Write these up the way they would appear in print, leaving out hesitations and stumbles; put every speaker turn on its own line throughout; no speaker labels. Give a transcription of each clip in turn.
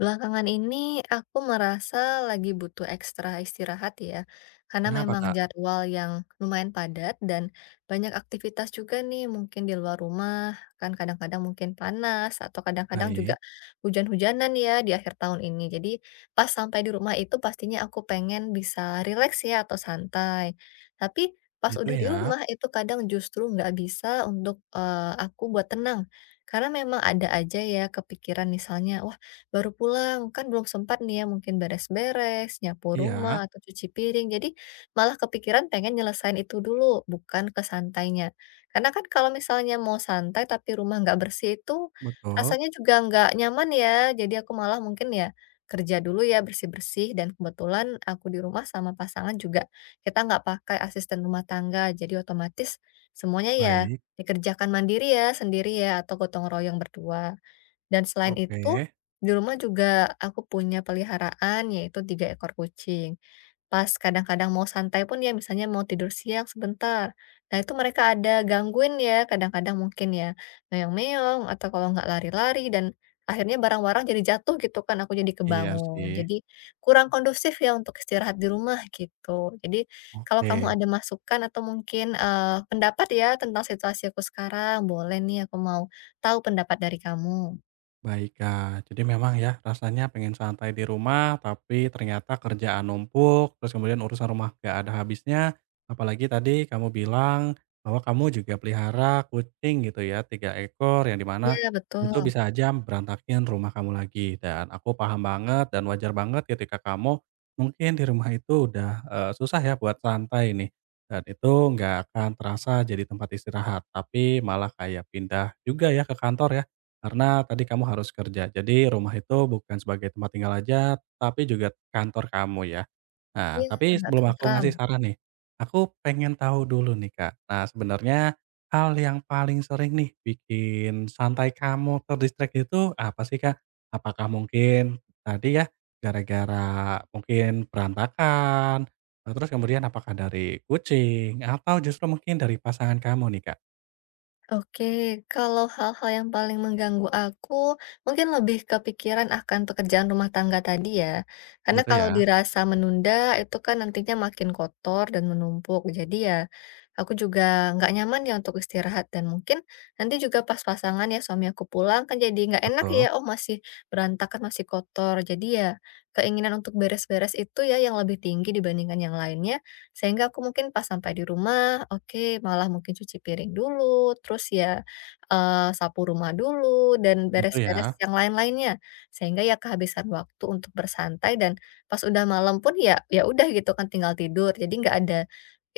Belakangan ini aku merasa lagi butuh ekstra istirahat ya, karena
Kenapa,
memang
Kak?
jadwal yang lumayan padat dan banyak aktivitas juga nih mungkin di luar rumah, kan kadang-kadang mungkin panas atau kadang-kadang juga
Baik,
hujan-hujanan ya di akhir tahun ini. Jadi pas sampai di rumah itu pastinya aku pengen bisa rileks ya atau santai. Tapi pas
gitu
udah di
ya?
rumah itu kadang justru nggak bisa untuk aku buat tenang. Karena memang ada aja ya kepikiran misalnya, baru pulang, kan belum sempat nih ya mungkin beres-beres, nyapu
Iya,
rumah, atau cuci piring. Jadi malah kepikiran pengen nyelesain itu dulu, bukan ke santainya. Karena kan kalau misalnya mau santai tapi rumah nggak bersih itu
betul,
rasanya juga nggak nyaman ya. Jadi aku malah mungkin ya kerja dulu ya bersih-bersih dan kebetulan aku di rumah sama pasangan juga kita nggak pakai asisten rumah tangga jadi otomatis semuanya ya
baik,
dikerjakan mandiri ya sendiri ya atau gotong royong berdua. Dan selain itu,
oke,
di rumah juga aku punya peliharaan yaitu 3 ekor kucing. Pas kadang-kadang mau santai pun ya misalnya mau tidur siang sebentar. Nah itu mereka ada gangguin ya kadang-kadang mungkin ya meong-meong atau kalau nggak lari-lari dan akhirnya barang-barang jadi jatuh gitu kan aku jadi
iya
kebangun.
sih,
Jadi kurang kondusif ya untuk istirahat di rumah gitu. Jadi kalau kamu
oke.
ada masukan atau mungkin pendapat ya tentang situasi aku sekarang, boleh nih aku mau tahu pendapat dari kamu.
Baik Kak, jadi memang ya rasanya pengen santai di rumah, tapi ternyata kerjaan numpuk, terus kemudian urusan rumah gak ada habisnya. Apalagi tadi kamu bilang bahwa kamu juga pelihara kucing gitu ya, 3 ekor yang di mana
Iya betul,
itu bisa aja berantakin rumah kamu lagi. Dan aku paham banget dan wajar banget ketika kamu mungkin di rumah itu udah susah ya buat santai nih. Dan itu nggak akan terasa jadi tempat istirahat, tapi malah kayak pindah juga ya ke kantor ya karena tadi kamu harus kerja, jadi rumah itu bukan sebagai tempat tinggal aja, tapi juga kantor kamu ya. Nah,
iya
tapi
nggak
sebelum aku
tentram.
ngasih saran nih, aku pengen tahu dulu nih, Kak. Nah, sebenarnya hal yang paling sering nih bikin santai kamu terdistract itu apa sih, Kak? Apakah mungkin tadi ya gara-gara mungkin berantakan, terus kemudian apakah dari kucing atau justru mungkin dari pasangan kamu nih, Kak?
Oke, kalau hal-hal yang paling mengganggu aku, mungkin lebih kepikiran akan pekerjaan rumah tangga tadi ya. Karena
Gitu
kalau
ya?
dirasa menunda, itu kan nantinya makin kotor dan menumpuk. Jadi ya, aku juga nggak nyaman ya untuk istirahat. Dan mungkin nanti juga pas pasangan ya suami aku pulang, kan jadi nggak enak ya,
Betul?
oh masih berantakan, masih kotor. Jadi ya, keinginan untuk beres-beres itu ya yang lebih tinggi dibandingkan yang lainnya. Sehingga aku mungkin pas sampai di rumah, oke, malah mungkin cuci piring dulu, terus ya, sapu rumah dulu dan
Gitu
beres-beres
ya?
yang lain-lainnya. Sehingga ya kehabisan waktu untuk bersantai dan pas udah malam pun ya ya udah gitu kan tinggal tidur. Jadi nggak ada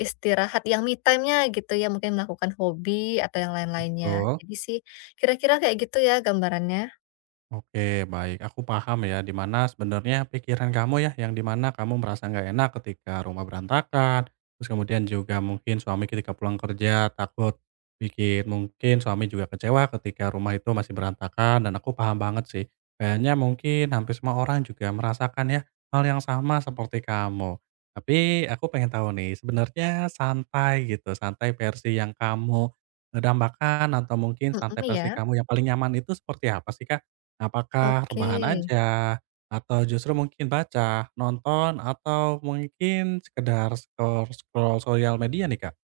istirahat yang me time-nya gitu ya, mungkin melakukan hobi atau yang lain-lainnya.
Betul?
Jadi sih kira-kira kayak gitu ya gambarannya?
Oke, baik. Aku paham ya, di mana sebenarnya pikiran kamu ya, yang di mana kamu merasa nggak enak ketika rumah berantakan, terus kemudian juga mungkin suami ketika pulang kerja takut bikin mungkin suami juga kecewa ketika rumah itu masih berantakan, dan aku paham banget sih. Kayaknya mungkin hampir semua orang juga merasakan ya, hal yang sama seperti kamu. Tapi aku pengen tahu nih, sebenarnya santai gitu, santai versi yang kamu dambakan atau mungkin santai
Mhm,
versi
iya,
kamu yang paling nyaman itu seperti apa sih, Kak? Apakah
oke.
rebahan aja? Atau justru mungkin baca, nonton, atau mungkin sekedar scroll-scroll sosial media nih, Kak?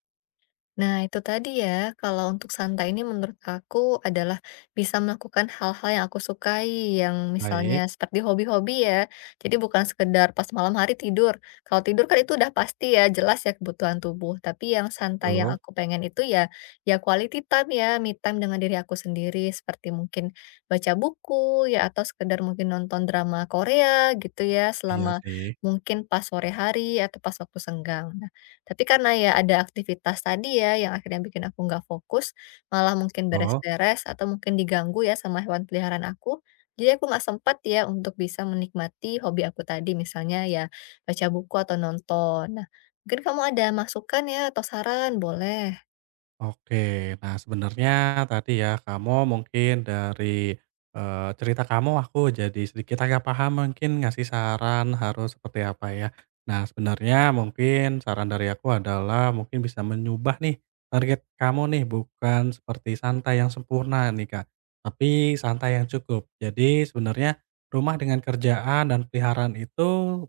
Nah, itu tadi ya, kalau untuk santai ini menurut aku adalah bisa melakukan hal-hal yang aku sukai, yang misalnya
Baik,
seperti hobi-hobi ya. Jadi bukan sekedar pas malam hari tidur. Kalau tidur kan itu udah pasti ya, jelas ya kebutuhan tubuh. Tapi yang santai yang
betul.
aku pengen itu ya, ya quality time ya, me time dengan diri aku sendiri. Seperti mungkin baca buku ya, atau sekedar mungkin nonton drama Korea gitu ya,
Iya
selama
sih,
mungkin pas sore hari atau pas waktu senggang. Tapi karena ya ada aktivitas tadi ya, yang akhirnya bikin aku nggak fokus, malah mungkin
betul.
beres-beres atau mungkin diganggu ya sama hewan peliharaan aku, jadi aku nggak sempat ya untuk bisa menikmati hobi aku tadi, misalnya ya baca buku atau nonton. Nah, mungkin kamu ada masukan ya atau saran? Boleh.
Oke, nah sebenarnya tadi ya kamu mungkin dari, cerita kamu aku jadi sedikit agak paham mungkin ngasih saran harus seperti apa ya. Nah sebenarnya mungkin saran dari aku adalah mungkin bisa menyubah nih target kamu nih bukan seperti santai yang sempurna nih Kak, tapi santai yang cukup. Jadi sebenarnya rumah dengan kerjaan dan peliharaan itu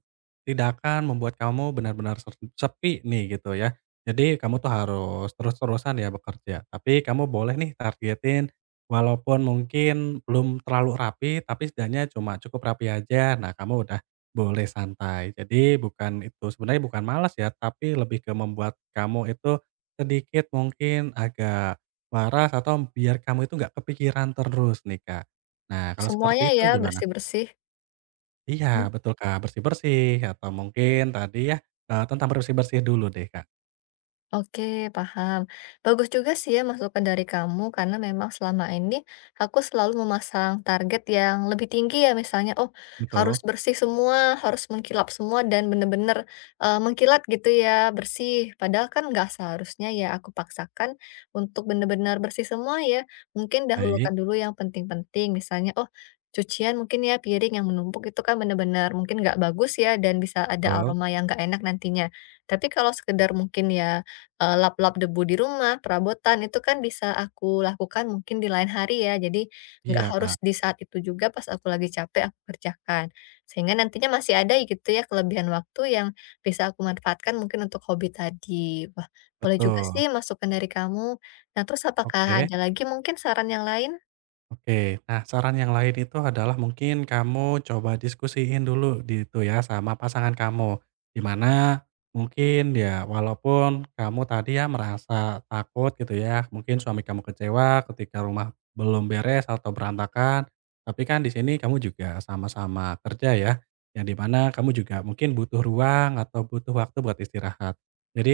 tidak akan membuat kamu benar-benar ser sepi nih gitu ya. Jadi kamu tuh harus terus-terusan ya bekerja, tapi kamu boleh nih targetin walaupun mungkin belum terlalu rapi, tapi setidaknya cuma cukup rapi aja. Nah, kamu udah boleh santai. Jadi bukan itu sebenarnya bukan malas ya, tapi lebih ke membuat kamu itu sedikit mungkin agak waras atau biar kamu itu nggak kepikiran terus nih, Kak. Nah, kalau
Semuanya
seperti itu
ya
gimana?
bersih-bersih.
Iya, betul, Kak, bersih-bersih atau mungkin tadi ya, tentang bersih-bersih dulu deh, Kak.
Oke, paham. Bagus juga sih ya masukan dari kamu karena memang selama ini aku selalu memasang target yang lebih tinggi ya misalnya, oh harus
Betul,
bersih semua, harus mengkilap semua dan bener-bener mengkilat gitu ya, bersih. Padahal kan nggak seharusnya ya aku paksakan untuk bener-bener bersih semua ya. Mungkin
baik.
dahulukan dulu yang penting-penting misalnya, oh cucian mungkin ya piring yang menumpuk itu kan bener-bener mungkin nggak bagus ya dan bisa ada
Betul,
aroma yang nggak enak nantinya. Tapi kalau sekedar mungkin ya lap-lap debu di rumah, perabotan, itu kan bisa aku lakukan mungkin di lain hari ya. Jadi nggak
iya
harus
Kak,
di saat itu juga pas aku lagi capek aku kerjakan. Sehingga nantinya masih ada gitu ya kelebihan waktu yang bisa aku manfaatkan mungkin untuk hobi tadi. Wah, boleh juga sih
betul,
masukan dari kamu. Nah, terus apakah
oke.
ada lagi mungkin saran yang lain?
Oke, nah saran yang lain itu adalah mungkin kamu coba diskusiin dulu di itu ya sama pasangan kamu. Di mana mungkin ya walaupun kamu tadi ya merasa takut gitu ya, mungkin suami kamu kecewa ketika rumah belum beres atau berantakan, tapi kan di sini kamu juga sama-sama kerja ya, yang di mana kamu juga mungkin butuh ruang atau butuh waktu buat istirahat.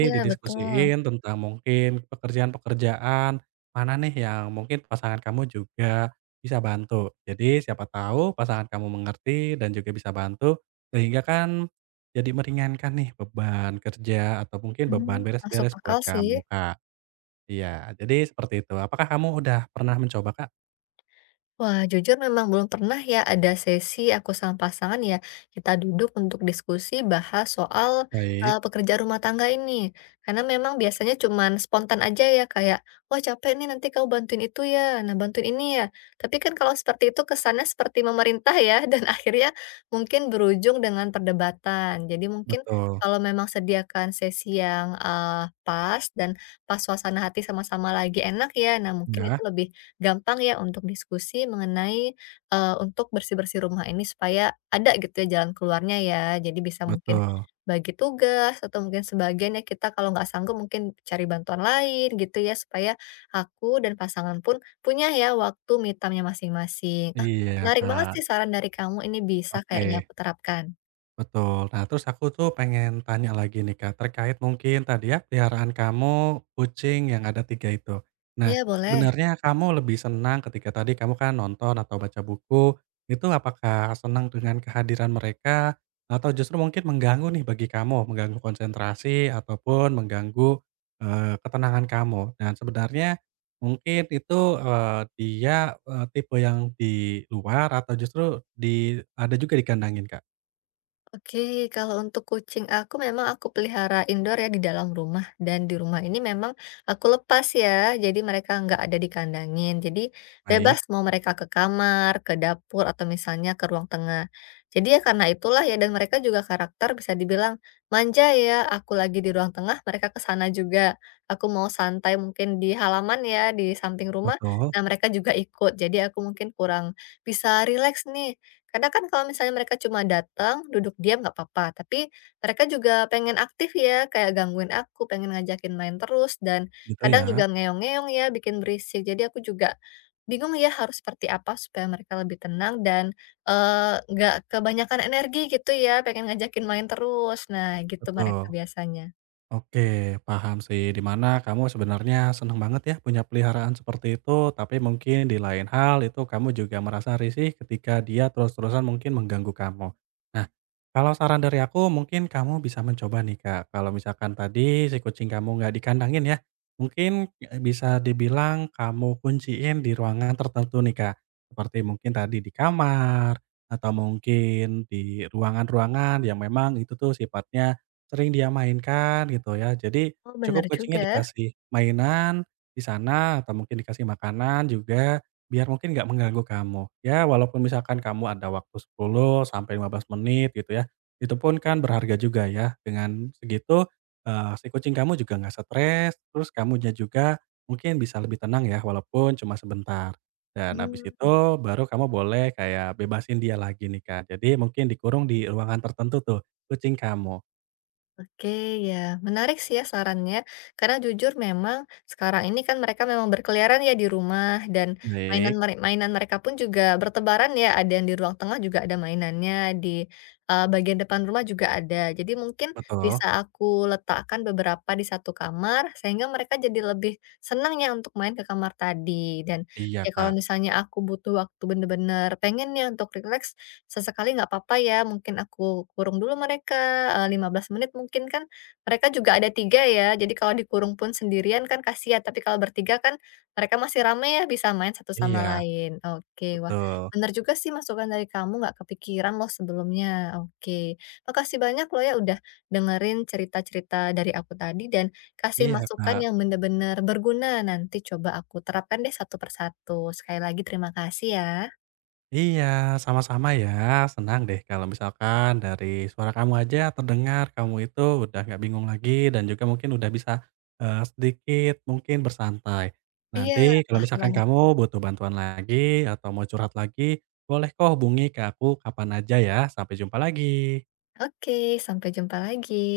Iya, betul.
didiskusiin tentang mungkin pekerjaan-pekerjaan mana nih yang mungkin pasangan kamu juga bisa bantu. Jadi siapa tahu pasangan kamu mengerti dan juga bisa bantu, sehingga kan jadi meringankan nih beban kerja atau mungkin
Mmm,
beban
masuk
beres-beres
akal
buat
sih.
kamu, Kak. Iya, jadi seperti itu. Apakah kamu udah pernah mencoba, Kak?
Wah, jujur memang belum pernah ya ada sesi aku sama pasangan ya, kita duduk untuk diskusi bahas soal
Baik,
pekerjaan rumah tangga ini. Karena memang biasanya cuman spontan aja ya kayak, "Wah capek nih nanti kamu bantuin itu ya, nah bantuin ini ya." Tapi kan kalau seperti itu kesannya seperti memerintah ya dan akhirnya mungkin berujung dengan perdebatan. Jadi mungkin
betul.
kalau memang sediakan sesi yang, pas dan pas suasana hati sama-sama lagi enak ya, nah mungkin itu
Ya,
lebih gampang ya untuk diskusi mengenai, untuk bersih-bersih rumah ini supaya ada gitu ya jalan keluarnya ya. Jadi bisa mungkin
betul.
bagi tugas atau mungkin sebagian ya kita kalau nggak sanggup mungkin cari bantuan lain gitu ya, supaya aku dan pasangan pun punya ya waktu me time-nya masing-masing. Ah,
Iya,
menarik banget sih
Kak.
saran dari kamu, ini bisa kayaknya
Oke.
aku terapkan.
Betul. Nah, terus aku tuh pengen tanya lagi nih, Kak, terkait mungkin tadi ya peliharaan kamu, kucing yang ada 3 itu. Nah,
Iya boleh.
sebenarnya kamu lebih senang ketika tadi kamu kan nonton atau baca buku, itu apakah senang dengan kehadiran mereka atau justru mungkin mengganggu nih bagi kamu, mengganggu konsentrasi ataupun mengganggu, ketenangan kamu? Dan sebenarnya mungkin itu, dia, tipe yang di luar atau justru di ada juga dikandangin, Kak?
Oke, kalau untuk kucing aku memang aku pelihara indoor ya di dalam rumah dan di rumah ini memang aku lepas ya. Jadi mereka nggak ada dikandangin. Jadi
Baik.
bebas mau mereka ke kamar, ke dapur atau misalnya ke ruang tengah. Jadi ya karena itulah ya dan mereka juga karakter bisa dibilang manja ya. Aku lagi di ruang tengah, mereka ke sana juga. Aku mau santai mungkin di halaman ya, di samping rumah.
Betul,
Nah, mereka juga ikut. Jadi aku mungkin kurang bisa rileks nih karena kan kalau misalnya mereka cuma datang, duduk diam nggak papa, tapi mereka juga pengen aktif ya, kayak gangguin aku, pengen ngajakin main terus dan
gitu
kadang
ya,
juga ngeong-ngeong ya, bikin berisik. Jadi aku juga bingung ya harus seperti apa supaya mereka lebih tenang dan, nggak kebanyakan energi gitu ya, pengen ngajakin main terus. Nah gitu mereka
betul.
biasanya.
Oke, paham sih, di mana kamu sebenarnya seneng banget ya punya peliharaan seperti itu, tapi mungkin di lain hal itu kamu juga merasa risih ketika dia terus-terusan mungkin mengganggu kamu. Nah, kalau saran dari aku mungkin kamu bisa mencoba nih Kak, kalau misalkan tadi si kucing kamu nggak dikandangin ya, mungkin e bisa dibilang kamu kunciin di ruangan tertentu nih Kak, seperti mungkin tadi di kamar, atau mungkin di ruangan-ruangan yang memang itu tuh sifatnya sering dia mainkan gitu ya. Jadi
Oh
cukup
bener
kucingnya
juga,
dikasih mainan di sana atau mungkin dikasih makanan juga, biar mungkin nggak mengganggu kamu. Ya walaupun misalkan kamu ada waktu 10 sampai 15 menit gitu ya, itu pun kan berharga juga ya. Dengan segitu, si kucing kamu juga nggak stres, terus kamunya juga mungkin bisa lebih tenang ya walaupun cuma sebentar. Dan habis
mhm.
itu baru kamu boleh kayak bebasin dia lagi nih, Kak. Jadi mungkin dikurung di ruangan tertentu tuh, kucing kamu.
Oke, ya menarik sih ya sarannya, karena jujur memang sekarang ini kan mereka memang berkeliaran ya di rumah dan
Baik,
mainan mereka pun juga bertebaran ya, ada yang di ruang tengah juga ada mainannya, di, bagian depan rumah juga ada. Jadi mungkin
betul.
bisa aku letakkan beberapa di satu kamar, sehingga mereka jadi lebih senang ya untuk main ke kamar tadi. Dan
Iya,
ya kalau
Kak.
misalnya aku butuh waktu bener-bener pengen ya untuk rileks, sesekali nggak apa-apa ya, mungkin aku kurung dulu mereka, 15 menit mungkin kan mereka juga ada 3 ya, jadi kalau dikurung pun sendirian kan kasihan, tapi kalau bertiga kan mereka masih rame ya, bisa main satu sama
Iya,
lain. Oke, wah
betul.
bener juga sih masukan dari kamu, nggak kepikiran loh sebelumnya. Oke, makasih banyak loh ya udah dengerin cerita-cerita dari aku tadi dan kasih
Iya,
masukan
Kak.
yang bener-bener berguna, nanti coba aku terapkan deh satu persatu. Sekali lagi terima kasih ya.
Iya, sama-sama ya. Senang deh kalau misalkan dari suara kamu aja terdengar kamu itu udah nggak bingung lagi dan juga mungkin udah bisa, sedikit mungkin bersantai.
Iya,
Nanti kalau
paham.
misalkan kamu butuh bantuan lagi atau mau curhat lagi, boleh kok hubungi ke aku kapan aja ya. Sampai jumpa lagi.
Oke, sampai jumpa lagi.